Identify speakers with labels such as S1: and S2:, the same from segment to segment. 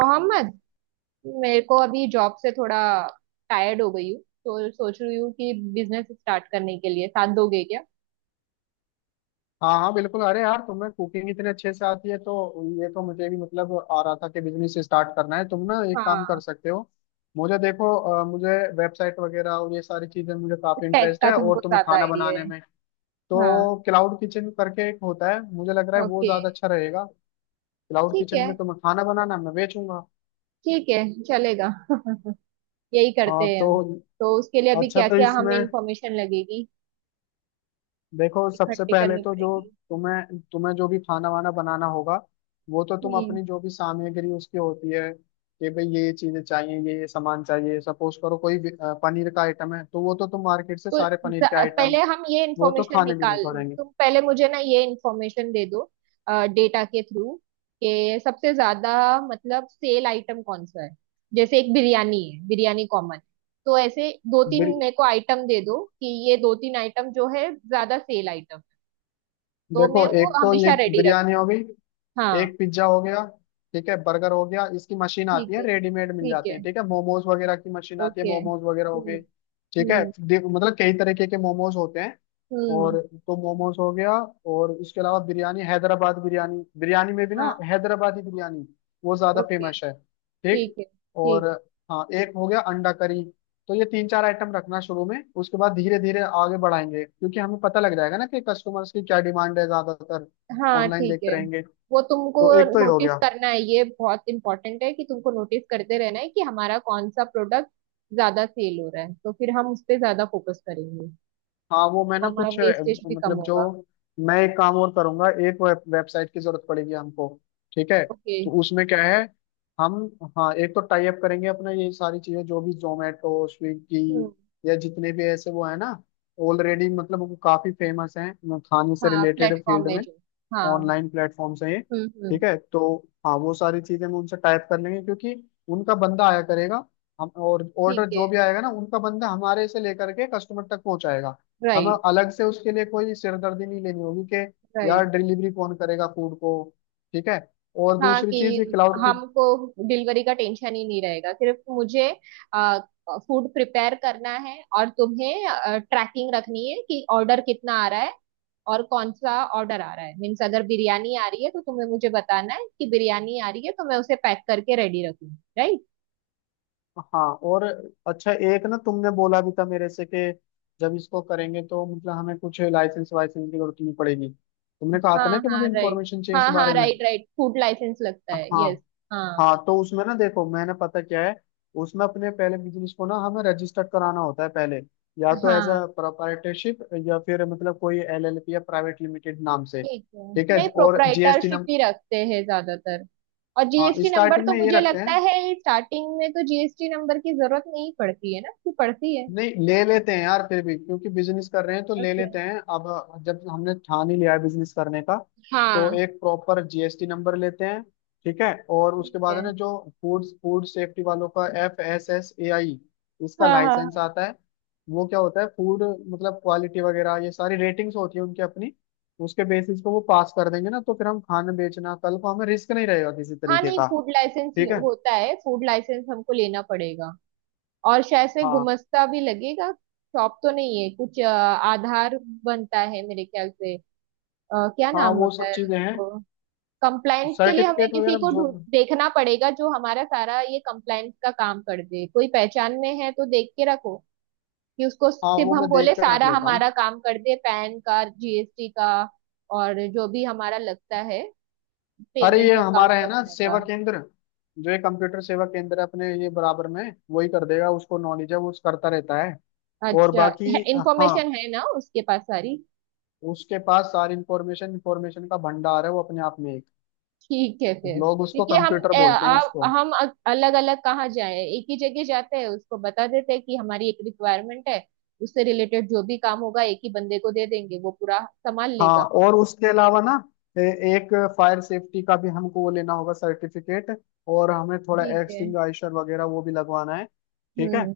S1: मोहम्मद, मेरे को अभी जॉब से थोड़ा टायर्ड हो गई हूँ तो सोच रही हूँ कि बिजनेस स्टार्ट करने के लिए साथ दोगे क्या।
S2: हाँ हाँ बिल्कुल। अरे यार, तुम्हें कुकिंग इतने अच्छे से आती है तो ये तो मुझे भी मतलब आ रहा था कि बिजनेस स्टार्ट करना है। तुम ना एक काम कर
S1: हाँ।
S2: सकते हो। मुझे देखो, मुझे वेबसाइट वगैरह और ये सारी चीजें मुझे काफी
S1: टेक
S2: इंटरेस्ट
S1: का
S2: है और
S1: तुमको
S2: तुम्हें
S1: ज्यादा
S2: खाना
S1: आइडिया
S2: बनाने
S1: है।
S2: में।
S1: हाँ।
S2: तो क्लाउड किचन करके एक होता है, मुझे लग रहा है वो
S1: ओके।
S2: ज्यादा अच्छा रहेगा। क्लाउड
S1: ठीक
S2: किचन
S1: है।
S2: में तुम्हें खाना बनाना, मैं बेचूंगा।
S1: ठीक है। चलेगा यही करते
S2: हाँ
S1: हैं
S2: तो
S1: हम। तो उसके लिए अभी
S2: अच्छा,
S1: क्या
S2: तो
S1: क्या हमें
S2: इसमें
S1: इंफॉर्मेशन लगेगी,
S2: देखो, सबसे
S1: इकट्ठी
S2: पहले
S1: करनी
S2: तो जो
S1: पड़ेगी।
S2: तुम्हें तुम्हें जो भी खाना वाना बनाना होगा वो तो तुम
S1: हम्म।
S2: अपनी जो भी सामग्री उसकी होती है कि भाई ये चीजें चाहिए, ये सामान चाहिए। सपोज करो कोई भी, पनीर का आइटम है तो वो तो तुम मार्केट से
S1: तो
S2: सारे पनीर के आइटम,
S1: पहले हम ये
S2: वो तो
S1: इंफॉर्मेशन
S2: खाने भी नहीं
S1: निकाल।
S2: पड़ेंगे।
S1: तुम पहले मुझे ना ये इंफॉर्मेशन दे दो, डेटा के थ्रू, कि सबसे ज्यादा मतलब सेल आइटम कौन सा है। जैसे एक बिरयानी है, बिरयानी कॉमन। तो ऐसे दो तीन
S2: बिर-
S1: मेरे को आइटम दे दो कि ये दो तीन आइटम जो है ज्यादा सेल आइटम, तो
S2: देखो,
S1: मैं वो
S2: एक तो ये
S1: हमेशा रेडी रख
S2: बिरयानी हो गई,
S1: हाँ,
S2: एक पिज्जा हो गया, ठीक है बर्गर हो गया, इसकी मशीन आती
S1: ठीक
S2: है
S1: है।
S2: रेडीमेड मिल
S1: ठीक
S2: जाते
S1: है।
S2: हैं। ठीक है, मोमोज वगैरह की मशीन आती है,
S1: ओके।
S2: मोमोज वगैरह हो
S1: हम्म।
S2: गए। ठीक है,
S1: हम्म।
S2: मतलब कई तरीके के मोमोज होते हैं।
S1: हम्म।
S2: और तो मोमोज हो गया। और इसके अलावा बिरयानी, हैदराबाद बिरयानी, बिरयानी में भी
S1: हाँ।
S2: ना हैदराबादी बिरयानी वो ज्यादा
S1: ओके।
S2: फेमस है। ठीक।
S1: ठीक है।
S2: और
S1: ठीक।
S2: हाँ, एक हो गया अंडा करी। तो ये तीन चार आइटम रखना शुरू में, उसके बाद धीरे धीरे आगे बढ़ाएंगे क्योंकि हमें पता लग जाएगा ना कि कस्टमर्स की क्या डिमांड है ज्यादातर।
S1: हाँ,
S2: ऑनलाइन
S1: ठीक
S2: देखते
S1: है।
S2: रहेंगे।
S1: वो तुमको
S2: तो एक तो ये हो
S1: नोटिस
S2: गया।
S1: करना है, ये बहुत इम्पोर्टेंट है कि तुमको नोटिस करते रहना है कि हमारा कौन सा प्रोडक्ट ज्यादा सेल हो रहा है, तो फिर हम उस पे ज्यादा फोकस करेंगे
S2: हाँ, वो मैं
S1: तो
S2: ना
S1: हमारा
S2: कुछ
S1: वेस्टेज भी कम
S2: मतलब जो,
S1: होगा।
S2: मैं एक काम और करूंगा, एक वेबसाइट की जरूरत पड़ेगी हमको। ठीक है,
S1: ओके।
S2: तो उसमें क्या है, हम हाँ एक तो टाई अप करेंगे अपना, ये सारी चीजें जो भी जोमेटो स्विगी
S1: हम्म।
S2: या जितने भी ऐसे वो है ना, ऑलरेडी मतलब वो काफी फेमस हैं खाने से
S1: हाँ,
S2: रिलेटेड फील्ड
S1: प्लेटफॉर्म है
S2: में।
S1: जो। हाँ।
S2: ऑनलाइन प्लेटफॉर्म्स हैं ये।
S1: हम्म।
S2: ठीक
S1: हम्म।
S2: है, तो हाँ वो सारी चीजें हम उनसे टाइप कर लेंगे क्योंकि उनका बंदा आया करेगा। हम और
S1: ठीक
S2: ऑर्डर
S1: है।
S2: जो भी आएगा ना, उनका बंदा हमारे से लेकर के कस्टमर तक पहुंचाएगा। हमें
S1: राइट।
S2: अलग से उसके लिए कोई सिरदर्दी नहीं लेनी होगी कि यार
S1: राइट।
S2: डिलीवरी कौन करेगा फूड को। ठीक है। और
S1: हाँ,
S2: दूसरी चीज ये
S1: कि
S2: क्लाउड की।
S1: हमको डिलीवरी का टेंशन ही नहीं रहेगा। सिर्फ मुझे फूड प्रिपेयर करना है और तुम्हें ट्रैकिंग रखनी है कि ऑर्डर कितना आ रहा है और कौन सा ऑर्डर आ रहा है। मीन्स अगर बिरयानी आ रही है तो तुम्हें मुझे बताना है कि बिरयानी आ रही है, तो मैं उसे पैक करके रेडी रखूँ। राइट।
S2: हाँ और अच्छा, एक ना तुमने बोला भी था मेरे से कि जब इसको करेंगे तो मतलब हमें कुछ लाइसेंस वाइसेंस की जरूरत नहीं पड़ेगी। तुमने कहा था ना
S1: हाँ
S2: कि मुझे
S1: हाँ, राइट।
S2: इन्फॉर्मेशन चाहिए इस
S1: हाँ हाँ,
S2: बारे में।
S1: Right right. फूड लाइसेंस लगता है,
S2: हाँ
S1: यस। हाँ।
S2: हाँ, तो उसमें ना देखो, मैंने पता क्या है, उसमें अपने पहले बिजनेस को ना हमें रजिस्टर कराना होता है पहले, या तो एज
S1: हाँ,
S2: अ प्रोप्राइटरशिप या फिर मतलब कोई LLP या प्राइवेट लिमिटेड नाम से।
S1: ठीक है।
S2: ठीक है,
S1: नहीं,
S2: और GST
S1: प्रोप्राइटरशिप
S2: नंबर।
S1: ही रखते हैं ज्यादातर। और
S2: हाँ,
S1: जीएसटी नंबर
S2: स्टार्टिंग
S1: तो
S2: में ये
S1: मुझे
S2: रखते
S1: लगता
S2: हैं,
S1: है स्टार्टिंग में तो जीएसटी नंबर की जरूरत नहीं पड़ती है, ना कि पड़ती है।
S2: नहीं ले लेते हैं यार फिर भी क्योंकि बिजनेस कर रहे हैं तो ले
S1: ओके।
S2: लेते हैं अब, जब हमने ठान ही लिया है बिजनेस करने का, तो
S1: हाँ।
S2: एक प्रॉपर GST नंबर लेते हैं। ठीक है, और
S1: ठीक
S2: उसके बाद
S1: है।
S2: है ना जो फूड फूड सेफ्टी वालों का FSSAI, इसका
S1: हाँ हाँ
S2: लाइसेंस
S1: हाँ।
S2: आता है। वो क्या होता है, फूड मतलब क्वालिटी वगैरह, ये सारी रेटिंग्स होती है उनकी अपनी। उसके बेसिस पे वो पास कर देंगे ना तो फिर हम खाना बेचना, कल को हमें रिस्क नहीं रहेगा किसी
S1: हाँ,
S2: तरीके
S1: नहीं
S2: का।
S1: फूड लाइसेंस
S2: ठीक है।
S1: होता है, फूड लाइसेंस हमको लेना पड़ेगा। और शायद से
S2: हाँ
S1: गुमस्ता भी लगेगा, शॉप तो नहीं है। कुछ आधार बनता है मेरे ख्याल से। क्या
S2: हाँ,
S1: नाम
S2: वो
S1: होता
S2: सब
S1: है
S2: चीजें हैं
S1: उसको। कंप्लाइंस के लिए हमें
S2: सर्टिफिकेट
S1: किसी
S2: वगैरह
S1: को
S2: जो।
S1: ढूंढ देखना पड़ेगा जो हमारा सारा ये कंप्लाइंस का काम कर दे। कोई पहचान में है तो देख के रखो कि उसको
S2: हाँ
S1: सिर्फ
S2: वो
S1: हम
S2: मैं
S1: बोले,
S2: देख कर रख
S1: सारा
S2: लेता हूँ।
S1: हमारा काम कर दे पैन का, जीएसटी का और जो भी हमारा लगता है,
S2: अरे ये
S1: पेमेंट
S2: हमारा
S1: अकाउंट
S2: है ना
S1: वगैरह
S2: सेवा
S1: का।
S2: केंद्र, जो ये कंप्यूटर सेवा केंद्र है अपने ये बराबर में, वही कर देगा। उसको नॉलेज है, वो उस करता रहता है। और
S1: अच्छा,
S2: बाकी हाँ,
S1: इंफॉर्मेशन है ना उसके पास सारी।
S2: उसके पास सारी इंफॉर्मेशन, इंफॉर्मेशन का भंडार है वो अपने आप में एक।
S1: ठीक है। फिर
S2: लोग उसको
S1: क्योंकि हम
S2: कंप्यूटर
S1: अ,
S2: बोलते हैं उसको।
S1: आ, हम अलग अलग कहाँ जाए, एक ही जगह जाते हैं, उसको बता देते हैं कि हमारी एक रिक्वायरमेंट है। उससे रिलेटेड जो भी काम होगा एक ही बंदे को दे देंगे, वो पूरा संभाल
S2: हाँ
S1: लेगा।
S2: और उसके अलावा ना, ए- एक फायर सेफ्टी का भी हमको वो लेना होगा सर्टिफिकेट, और हमें थोड़ा
S1: ठीक है।
S2: एक्सटिंग्विशर वगैरह वो भी लगवाना है। ठीक है।
S1: हम्म।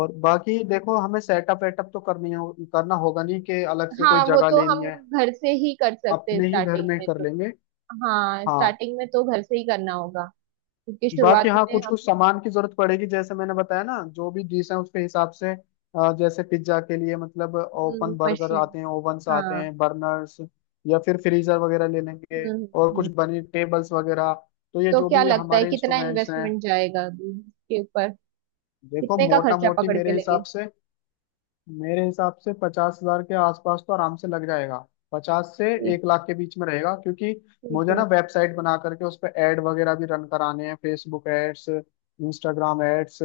S2: और बाकी देखो, हमें सेटअप वेटअप तो करनी हो करना होगा, नहीं कि अलग से कोई
S1: हाँ, वो
S2: जगह
S1: तो
S2: लेनी
S1: हम
S2: है,
S1: घर से ही कर सकते हैं
S2: अपने ही घर
S1: स्टार्टिंग
S2: में
S1: में
S2: कर
S1: तो।
S2: लेंगे।
S1: हाँ,
S2: हाँ,
S1: स्टार्टिंग में तो घर से ही करना होगा क्योंकि
S2: बाकी
S1: शुरुआत
S2: हाँ
S1: में
S2: कुछ
S1: हम...
S2: कुछ सामान की जरूरत पड़ेगी, जैसे मैंने बताया ना जो भी डिश है उसके हिसाब से, जैसे पिज्जा के लिए मतलब ओपन, बर्गर
S1: मशीन।
S2: आते हैं, ओवन्स आते
S1: हाँ।
S2: हैं, बर्नर्स या फिर फ्रीजर वगैरह ले
S1: हम्म।
S2: लेंगे।
S1: हम्म।
S2: और कुछ
S1: हम्म।
S2: बनी टेबल्स वगैरह, तो ये
S1: तो
S2: जो
S1: क्या
S2: भी
S1: लगता है
S2: हमारे
S1: कितना
S2: इंस्ट्रूमेंट्स हैं।
S1: इन्वेस्टमेंट जाएगा इसके ऊपर,
S2: देखो
S1: कितने का
S2: मोटा
S1: खर्चा
S2: मोटी
S1: पकड़ के
S2: मेरे
S1: लगे।
S2: हिसाब से, मेरे हिसाब से 50,000 के आसपास तो आराम से लग जाएगा, पचास से एक
S1: ठीक है।
S2: लाख के बीच में रहेगा क्योंकि
S1: ठीक
S2: मुझे
S1: है।
S2: ना वेबसाइट बना करके उस पर एड वगैरह भी रन कराने हैं, फेसबुक एड्स, इंस्टाग्राम एड्स,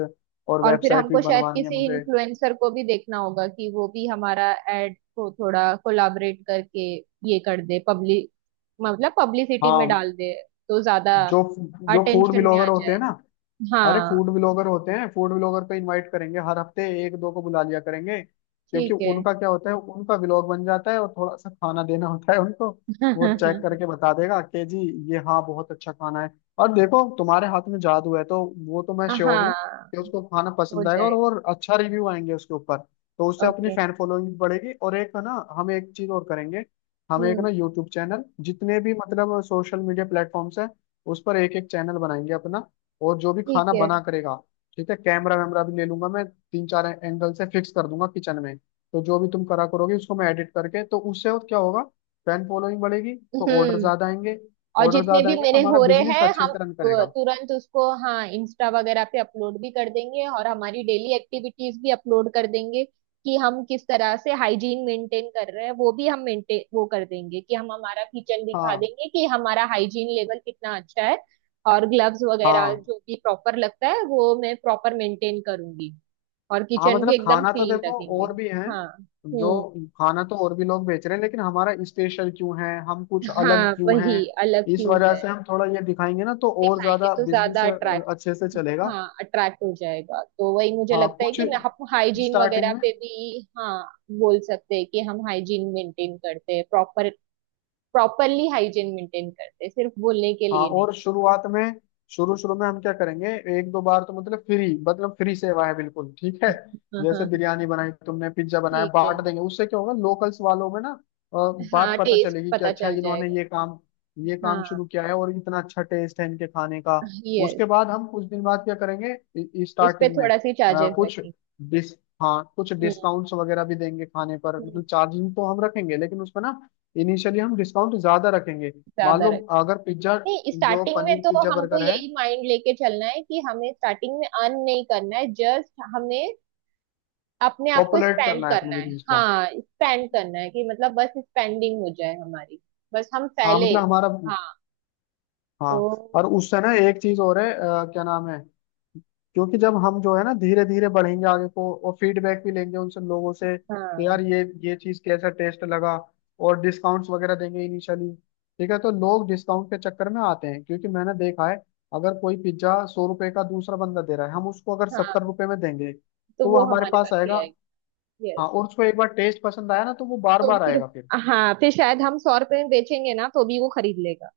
S2: और
S1: और फिर
S2: वेबसाइट भी
S1: हमको शायद
S2: बनवानी है
S1: किसी
S2: मुझे।
S1: इन्फ्लुएंसर को भी देखना होगा कि वो भी हमारा एड को थोड़ा कोलाबरेट करके ये कर दे, पब्लिक मतलब पब्लिसिटी में
S2: हाँ,
S1: डाल दे तो ज्यादा
S2: जो जो फूड
S1: अटेंशन में
S2: ब्लॉगर
S1: आ
S2: होते
S1: जाए।
S2: हैं ना, अरे
S1: हाँ।
S2: फूड ब्लॉगर होते हैं, फूड ब्लॉगर को इनवाइट करेंगे, हर हफ्ते एक दो को बुला लिया करेंगे क्योंकि
S1: ठीक है।
S2: उनका क्या होता है उनका व्लॉग बन जाता है और थोड़ा सा खाना देना होता है उनको। वो चेक करके बता देगा कि जी ये हाँ बहुत अच्छा खाना है। और देखो तुम्हारे हाथ में जादू है तो वो तो मैं श्योर हूँ
S1: हाँ,
S2: कि उसको खाना
S1: हो
S2: पसंद आएगा,
S1: जाएगा।
S2: और अच्छा रिव्यू आएंगे उसके ऊपर, तो उससे अपनी
S1: ओके।
S2: फैन फॉलोइंग भी बढ़ेगी। और एक है ना, हम एक चीज और करेंगे। हम एक
S1: हम्म।
S2: ना यूट्यूब चैनल, जितने भी मतलब सोशल मीडिया प्लेटफॉर्म्स है, उस पर एक एक चैनल बनाएंगे अपना, और जो भी
S1: ठीक
S2: खाना
S1: है।
S2: बना करेगा, ठीक है कैमरा वैमरा भी ले लूंगा मैं, तीन चार एंगल से फिक्स कर दूंगा किचन में, तो जो भी तुम करा करोगे उसको मैं एडिट करके, तो उससे और क्या होगा, फैन फॉलोइंग बढ़ेगी तो ऑर्डर
S1: हम्म।
S2: ज्यादा आएंगे।
S1: और
S2: ऑर्डर
S1: जितने
S2: ज्यादा
S1: भी
S2: आएंगे तो
S1: मेरे
S2: हमारा
S1: हो रहे
S2: बिजनेस
S1: हैं
S2: अच्छे
S1: हम
S2: से रन करेगा।
S1: तुरंत उसको, हाँ, इंस्टा वगैरह पे अपलोड भी कर देंगे और हमारी डेली एक्टिविटीज भी अपलोड कर देंगे कि हम किस तरह से हाइजीन मेंटेन कर रहे हैं। वो भी हम मेंटेन वो कर देंगे कि हम हमारा किचन दिखा
S2: हाँ
S1: देंगे कि हमारा हाइजीन लेवल कितना अच्छा है। और ग्लव्स वगैरह
S2: हाँ
S1: जो भी प्रॉपर लगता है वो मैं प्रॉपर मेंटेन करूंगी और
S2: हाँ,
S1: किचन भी
S2: मतलब
S1: एकदम
S2: खाना तो
S1: क्लीन
S2: देखो
S1: रखेंगे।
S2: और भी है
S1: हाँ।
S2: जो,
S1: हम्म।
S2: खाना तो और भी लोग बेच रहे हैं लेकिन हमारा स्पेशल क्यों है, हम कुछ अलग
S1: हाँ,
S2: क्यों हैं,
S1: वही, अलग
S2: इस
S1: क्यों
S2: वजह
S1: है।
S2: से हम थोड़ा ये दिखाएंगे ना तो और
S1: दिखाएंगे
S2: ज्यादा
S1: तो
S2: बिजनेस
S1: ज्यादा अट्रैक्ट।
S2: अच्छे से चलेगा।
S1: हाँ, अट्रैक्ट हो जाएगा तो वही मुझे
S2: हाँ
S1: लगता है
S2: कुछ
S1: कि हम हाइजीन
S2: स्टार्टिंग
S1: वगैरह
S2: में।
S1: पे भी, हाँ, बोल सकते हैं कि हम हाइजीन मेंटेन करते हैं, प्रॉपर, प्रॉपरली हाइजीन मेंटेन करते हैं, सिर्फ बोलने के
S2: हाँ
S1: लिए नहीं।
S2: और शुरुआत में, शुरू शुरू में हम क्या करेंगे, एक दो बार तो मतलब फ्री, मतलब फ्री सेवा है बिल्कुल, ठीक है,
S1: हाँ हाँ
S2: जैसे
S1: हाँ,
S2: बिरयानी बनाई तुमने, पिज्जा बनाया,
S1: ठीक है।
S2: बांट देंगे, उससे क्या होगा लोकल्स वालों में ना अ, बात
S1: हाँ,
S2: पता
S1: टेस्ट
S2: चलेगी कि
S1: पता
S2: अच्छा
S1: चल
S2: इन्होंने
S1: जाएगा।
S2: ये काम
S1: हाँ,
S2: शुरू किया है और इतना अच्छा टेस्ट है इनके खाने का।
S1: यस।
S2: उसके बाद हम कुछ दिन बाद क्या करेंगे,
S1: उस पे
S2: स्टार्टिंग में अ,
S1: थोड़ा सी चार्जेस
S2: कुछ
S1: लगेंगे।
S2: डिस हाँ कुछ
S1: हम्म।
S2: डिस्काउंट्स वगैरह भी देंगे खाने पर,
S1: हम्म,
S2: मतलब चार्जिंग तो हम रखेंगे लेकिन उसमें ना इनिशियली हम डिस्काउंट ज्यादा रखेंगे। मान
S1: ज्यादा।
S2: लो अगर पिज्जा,
S1: नहीं,
S2: जो
S1: स्टार्टिंग में
S2: पनीर
S1: तो
S2: पिज्जा
S1: हमको
S2: बर्गर है,
S1: यही माइंड लेके चलना है कि हमें स्टार्टिंग में अर्न नहीं करना है, जस्ट हमें अपने आप को
S2: पॉपुलेट
S1: स्पेंड
S2: करना है अपने
S1: करना है।
S2: बिजनेस को।
S1: हाँ, स्पेंड करना है, कि मतलब बस स्पेंडिंग हो जाए हमारी, बस हम
S2: हाँ
S1: फैले।
S2: मतलब हमारा।
S1: हाँ।
S2: हाँ
S1: तो,
S2: और उससे ना एक चीज और है, क्या नाम है, क्योंकि जब हम जो है ना, धीरे धीरे बढ़ेंगे आगे को और फीडबैक भी लेंगे उनसे लोगों से कि
S1: हाँ।
S2: यार ये चीज कैसा टेस्ट लगा, और डिस्काउंट्स वगैरह देंगे इनिशियली। ठीक है, तो लोग डिस्काउंट के चक्कर में आते हैं क्योंकि मैंने देखा है, अगर कोई पिज्जा 100 रुपए का दूसरा बंदा दे रहा है, हम उसको अगर सत्तर
S1: हाँ,
S2: रुपए में देंगे
S1: तो
S2: तो वो
S1: वो
S2: हमारे
S1: हमारे
S2: पास
S1: पास ही
S2: आएगा।
S1: आएगी।
S2: हाँ,
S1: यस।
S2: और उसको एक बार टेस्ट पसंद आया ना तो वो बार
S1: तो
S2: बार
S1: फिर,
S2: आएगा फिर।
S1: हाँ, फिर शायद हम सौ रुपए में बेचेंगे ना तो भी वो खरीद लेगा,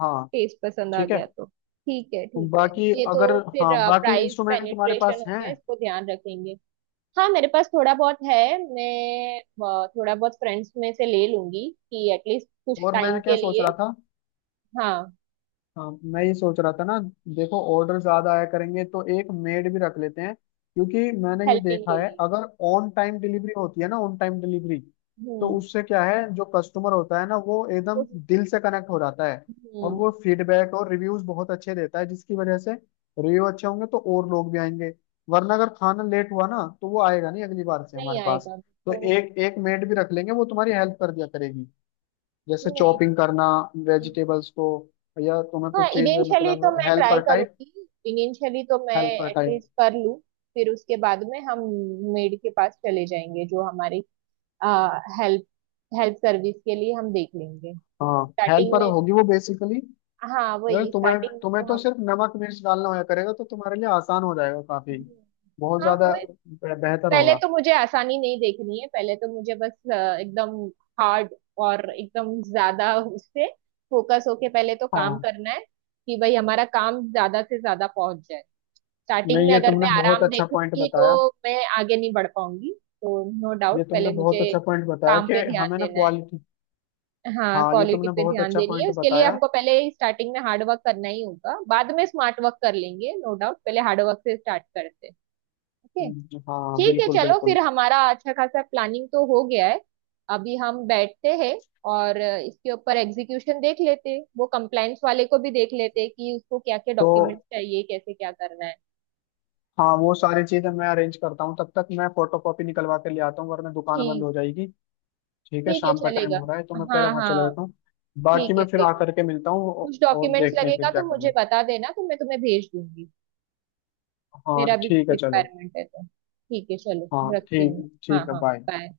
S2: हाँ
S1: टेस्ट पसंद आ
S2: ठीक है,
S1: गया तो। ठीक है। ठीक है,
S2: बाकी
S1: ये तो।
S2: अगर
S1: फिर
S2: हाँ बाकी
S1: प्राइस
S2: इंस्ट्रूमेंट तुम्हारे
S1: पेनिट्रेशन
S2: पास
S1: हो
S2: हैं।
S1: गया, इसको ध्यान रखेंगे। हाँ, मेरे पास थोड़ा बहुत है। मैं थोड़ा बहुत फ्रेंड्स में से ले लूंगी कि एटलीस्ट कुछ
S2: और
S1: टाइम
S2: मैं क्या
S1: के
S2: सोच
S1: लिए।
S2: रहा था,
S1: हाँ,
S2: हाँ मैं ये सोच रहा था ना, देखो ऑर्डर ज्यादा आया करेंगे तो एक मेड भी रख लेते हैं क्योंकि मैंने ये
S1: हेल्पिंग
S2: देखा
S1: के
S2: है
S1: लिए।
S2: अगर ऑन टाइम डिलीवरी होती है ना, ऑन टाइम डिलीवरी, तो
S1: हम्म।
S2: उससे क्या है, जो कस्टमर होता है ना वो एकदम
S1: उस-
S2: दिल से कनेक्ट हो जाता है और
S1: हम्म।
S2: वो फीडबैक और रिव्यूज बहुत अच्छे देता है, जिसकी वजह से रिव्यू अच्छे होंगे तो और लोग भी आएंगे, वरना अगर खाना लेट हुआ ना तो वो आएगा नहीं अगली बार से
S1: नहीं
S2: हमारे पास।
S1: आएगा
S2: तो
S1: तो।
S2: एक एक मेड भी रख लेंगे वो तुम्हारी हेल्प कर दिया करेगी, जैसे
S1: नहीं,
S2: चॉपिंग
S1: ठीक
S2: करना
S1: है।
S2: वेजिटेबल्स को, या तुम्हें
S1: हाँ,
S2: कुछ चीज
S1: इनिशियली
S2: मतलब
S1: तो मैं ट्राई
S2: हेल्पर टाइप,
S1: करूंगी, इनिशियली तो मैं
S2: हेल्पर टाइप,
S1: एटलीस्ट कर लूँ। फिर उसके बाद में हम मेड के पास चले जाएंगे जो हमारी हेल्प, हेल्प सर्विस के लिए हम देख लेंगे
S2: हाँ
S1: स्टार्टिंग
S2: हेल्पर
S1: में।
S2: होगी वो बेसिकली।
S1: हाँ,
S2: अगर
S1: वही
S2: तुम्हें
S1: स्टार्टिंग में
S2: तुम्हें
S1: तो
S2: तो
S1: हम।
S2: सिर्फ नमक मिर्च डालना होया करेगा तो तुम्हारे लिए आसान हो जाएगा काफी,
S1: हम्म,
S2: बहुत
S1: हाँ,
S2: ज्यादा
S1: वो
S2: बेहतर
S1: पहले
S2: होगा।
S1: तो मुझे आसानी नहीं देखनी है, पहले तो मुझे बस एकदम हार्ड और एकदम ज्यादा उससे फोकस होके पहले तो काम
S2: हाँ
S1: करना है कि भाई हमारा काम ज्यादा से ज्यादा पहुंच जाए। स्टार्टिंग
S2: नहीं,
S1: में
S2: ये
S1: अगर मैं
S2: तुमने बहुत
S1: आराम
S2: अच्छा पॉइंट
S1: देखूंगी तो
S2: बताया।
S1: मैं आगे नहीं बढ़ पाऊंगी। तो नो
S2: ये
S1: डाउट,
S2: तुमने
S1: पहले
S2: बहुत
S1: मुझे
S2: अच्छा पॉइंट बताया
S1: काम
S2: कि
S1: पे ध्यान
S2: हमें ना
S1: देना है।
S2: क्वालिटी।
S1: हाँ,
S2: हाँ ये
S1: क्वालिटी
S2: तुमने
S1: पे
S2: बहुत
S1: ध्यान
S2: अच्छा
S1: देनी है,
S2: पॉइंट
S1: उसके लिए
S2: बताया।
S1: हमको पहले स्टार्टिंग में हार्ड वर्क करना ही होगा, बाद में स्मार्ट वर्क कर लेंगे। नो डाउट, पहले हार्ड वर्क से स्टार्ट करते हैं। ओके।
S2: हाँ
S1: ठीक है,
S2: बिल्कुल
S1: चलो फिर
S2: बिल्कुल।
S1: हमारा अच्छा खासा प्लानिंग तो हो गया है। अभी हम बैठते हैं और इसके ऊपर एग्जीक्यूशन देख लेते हैं। वो कंप्लायंस वाले को भी देख लेते हैं कि उसको क्या क्या
S2: तो
S1: डॉक्यूमेंट्स चाहिए, कैसे क्या करना है।
S2: हाँ वो सारी चीजें मैं अरेंज करता हूँ, तब तक मैं फोटो कॉपी निकलवा के ले आता हूँ वरना दुकान बंद
S1: ठीक।
S2: हो जाएगी। ठीक है,
S1: ठीक है,
S2: शाम का टाइम
S1: चलेगा।
S2: हो रहा है तो मैं
S1: हाँ
S2: पहले वहां चला
S1: हाँ।
S2: जाता हूँ, बाकी
S1: ठीक है,
S2: मैं फिर
S1: देख लो।
S2: आकर के मिलता हूँ
S1: कुछ
S2: और
S1: डॉक्यूमेंट्स
S2: देखते हैं
S1: लगेगा
S2: फिर क्या
S1: तो
S2: करना
S1: मुझे
S2: है।
S1: बता देना तो मैं तुम्हें भेज दूंगी।
S2: हाँ
S1: मेरा भी कुछ
S2: ठीक है चलो।
S1: रिक्वायरमेंट है तो ठीक है, चलो,
S2: हाँ
S1: रखती
S2: ठीक।
S1: हूँ। हाँ
S2: ठीक है,
S1: हाँ।
S2: बाय।
S1: बाय।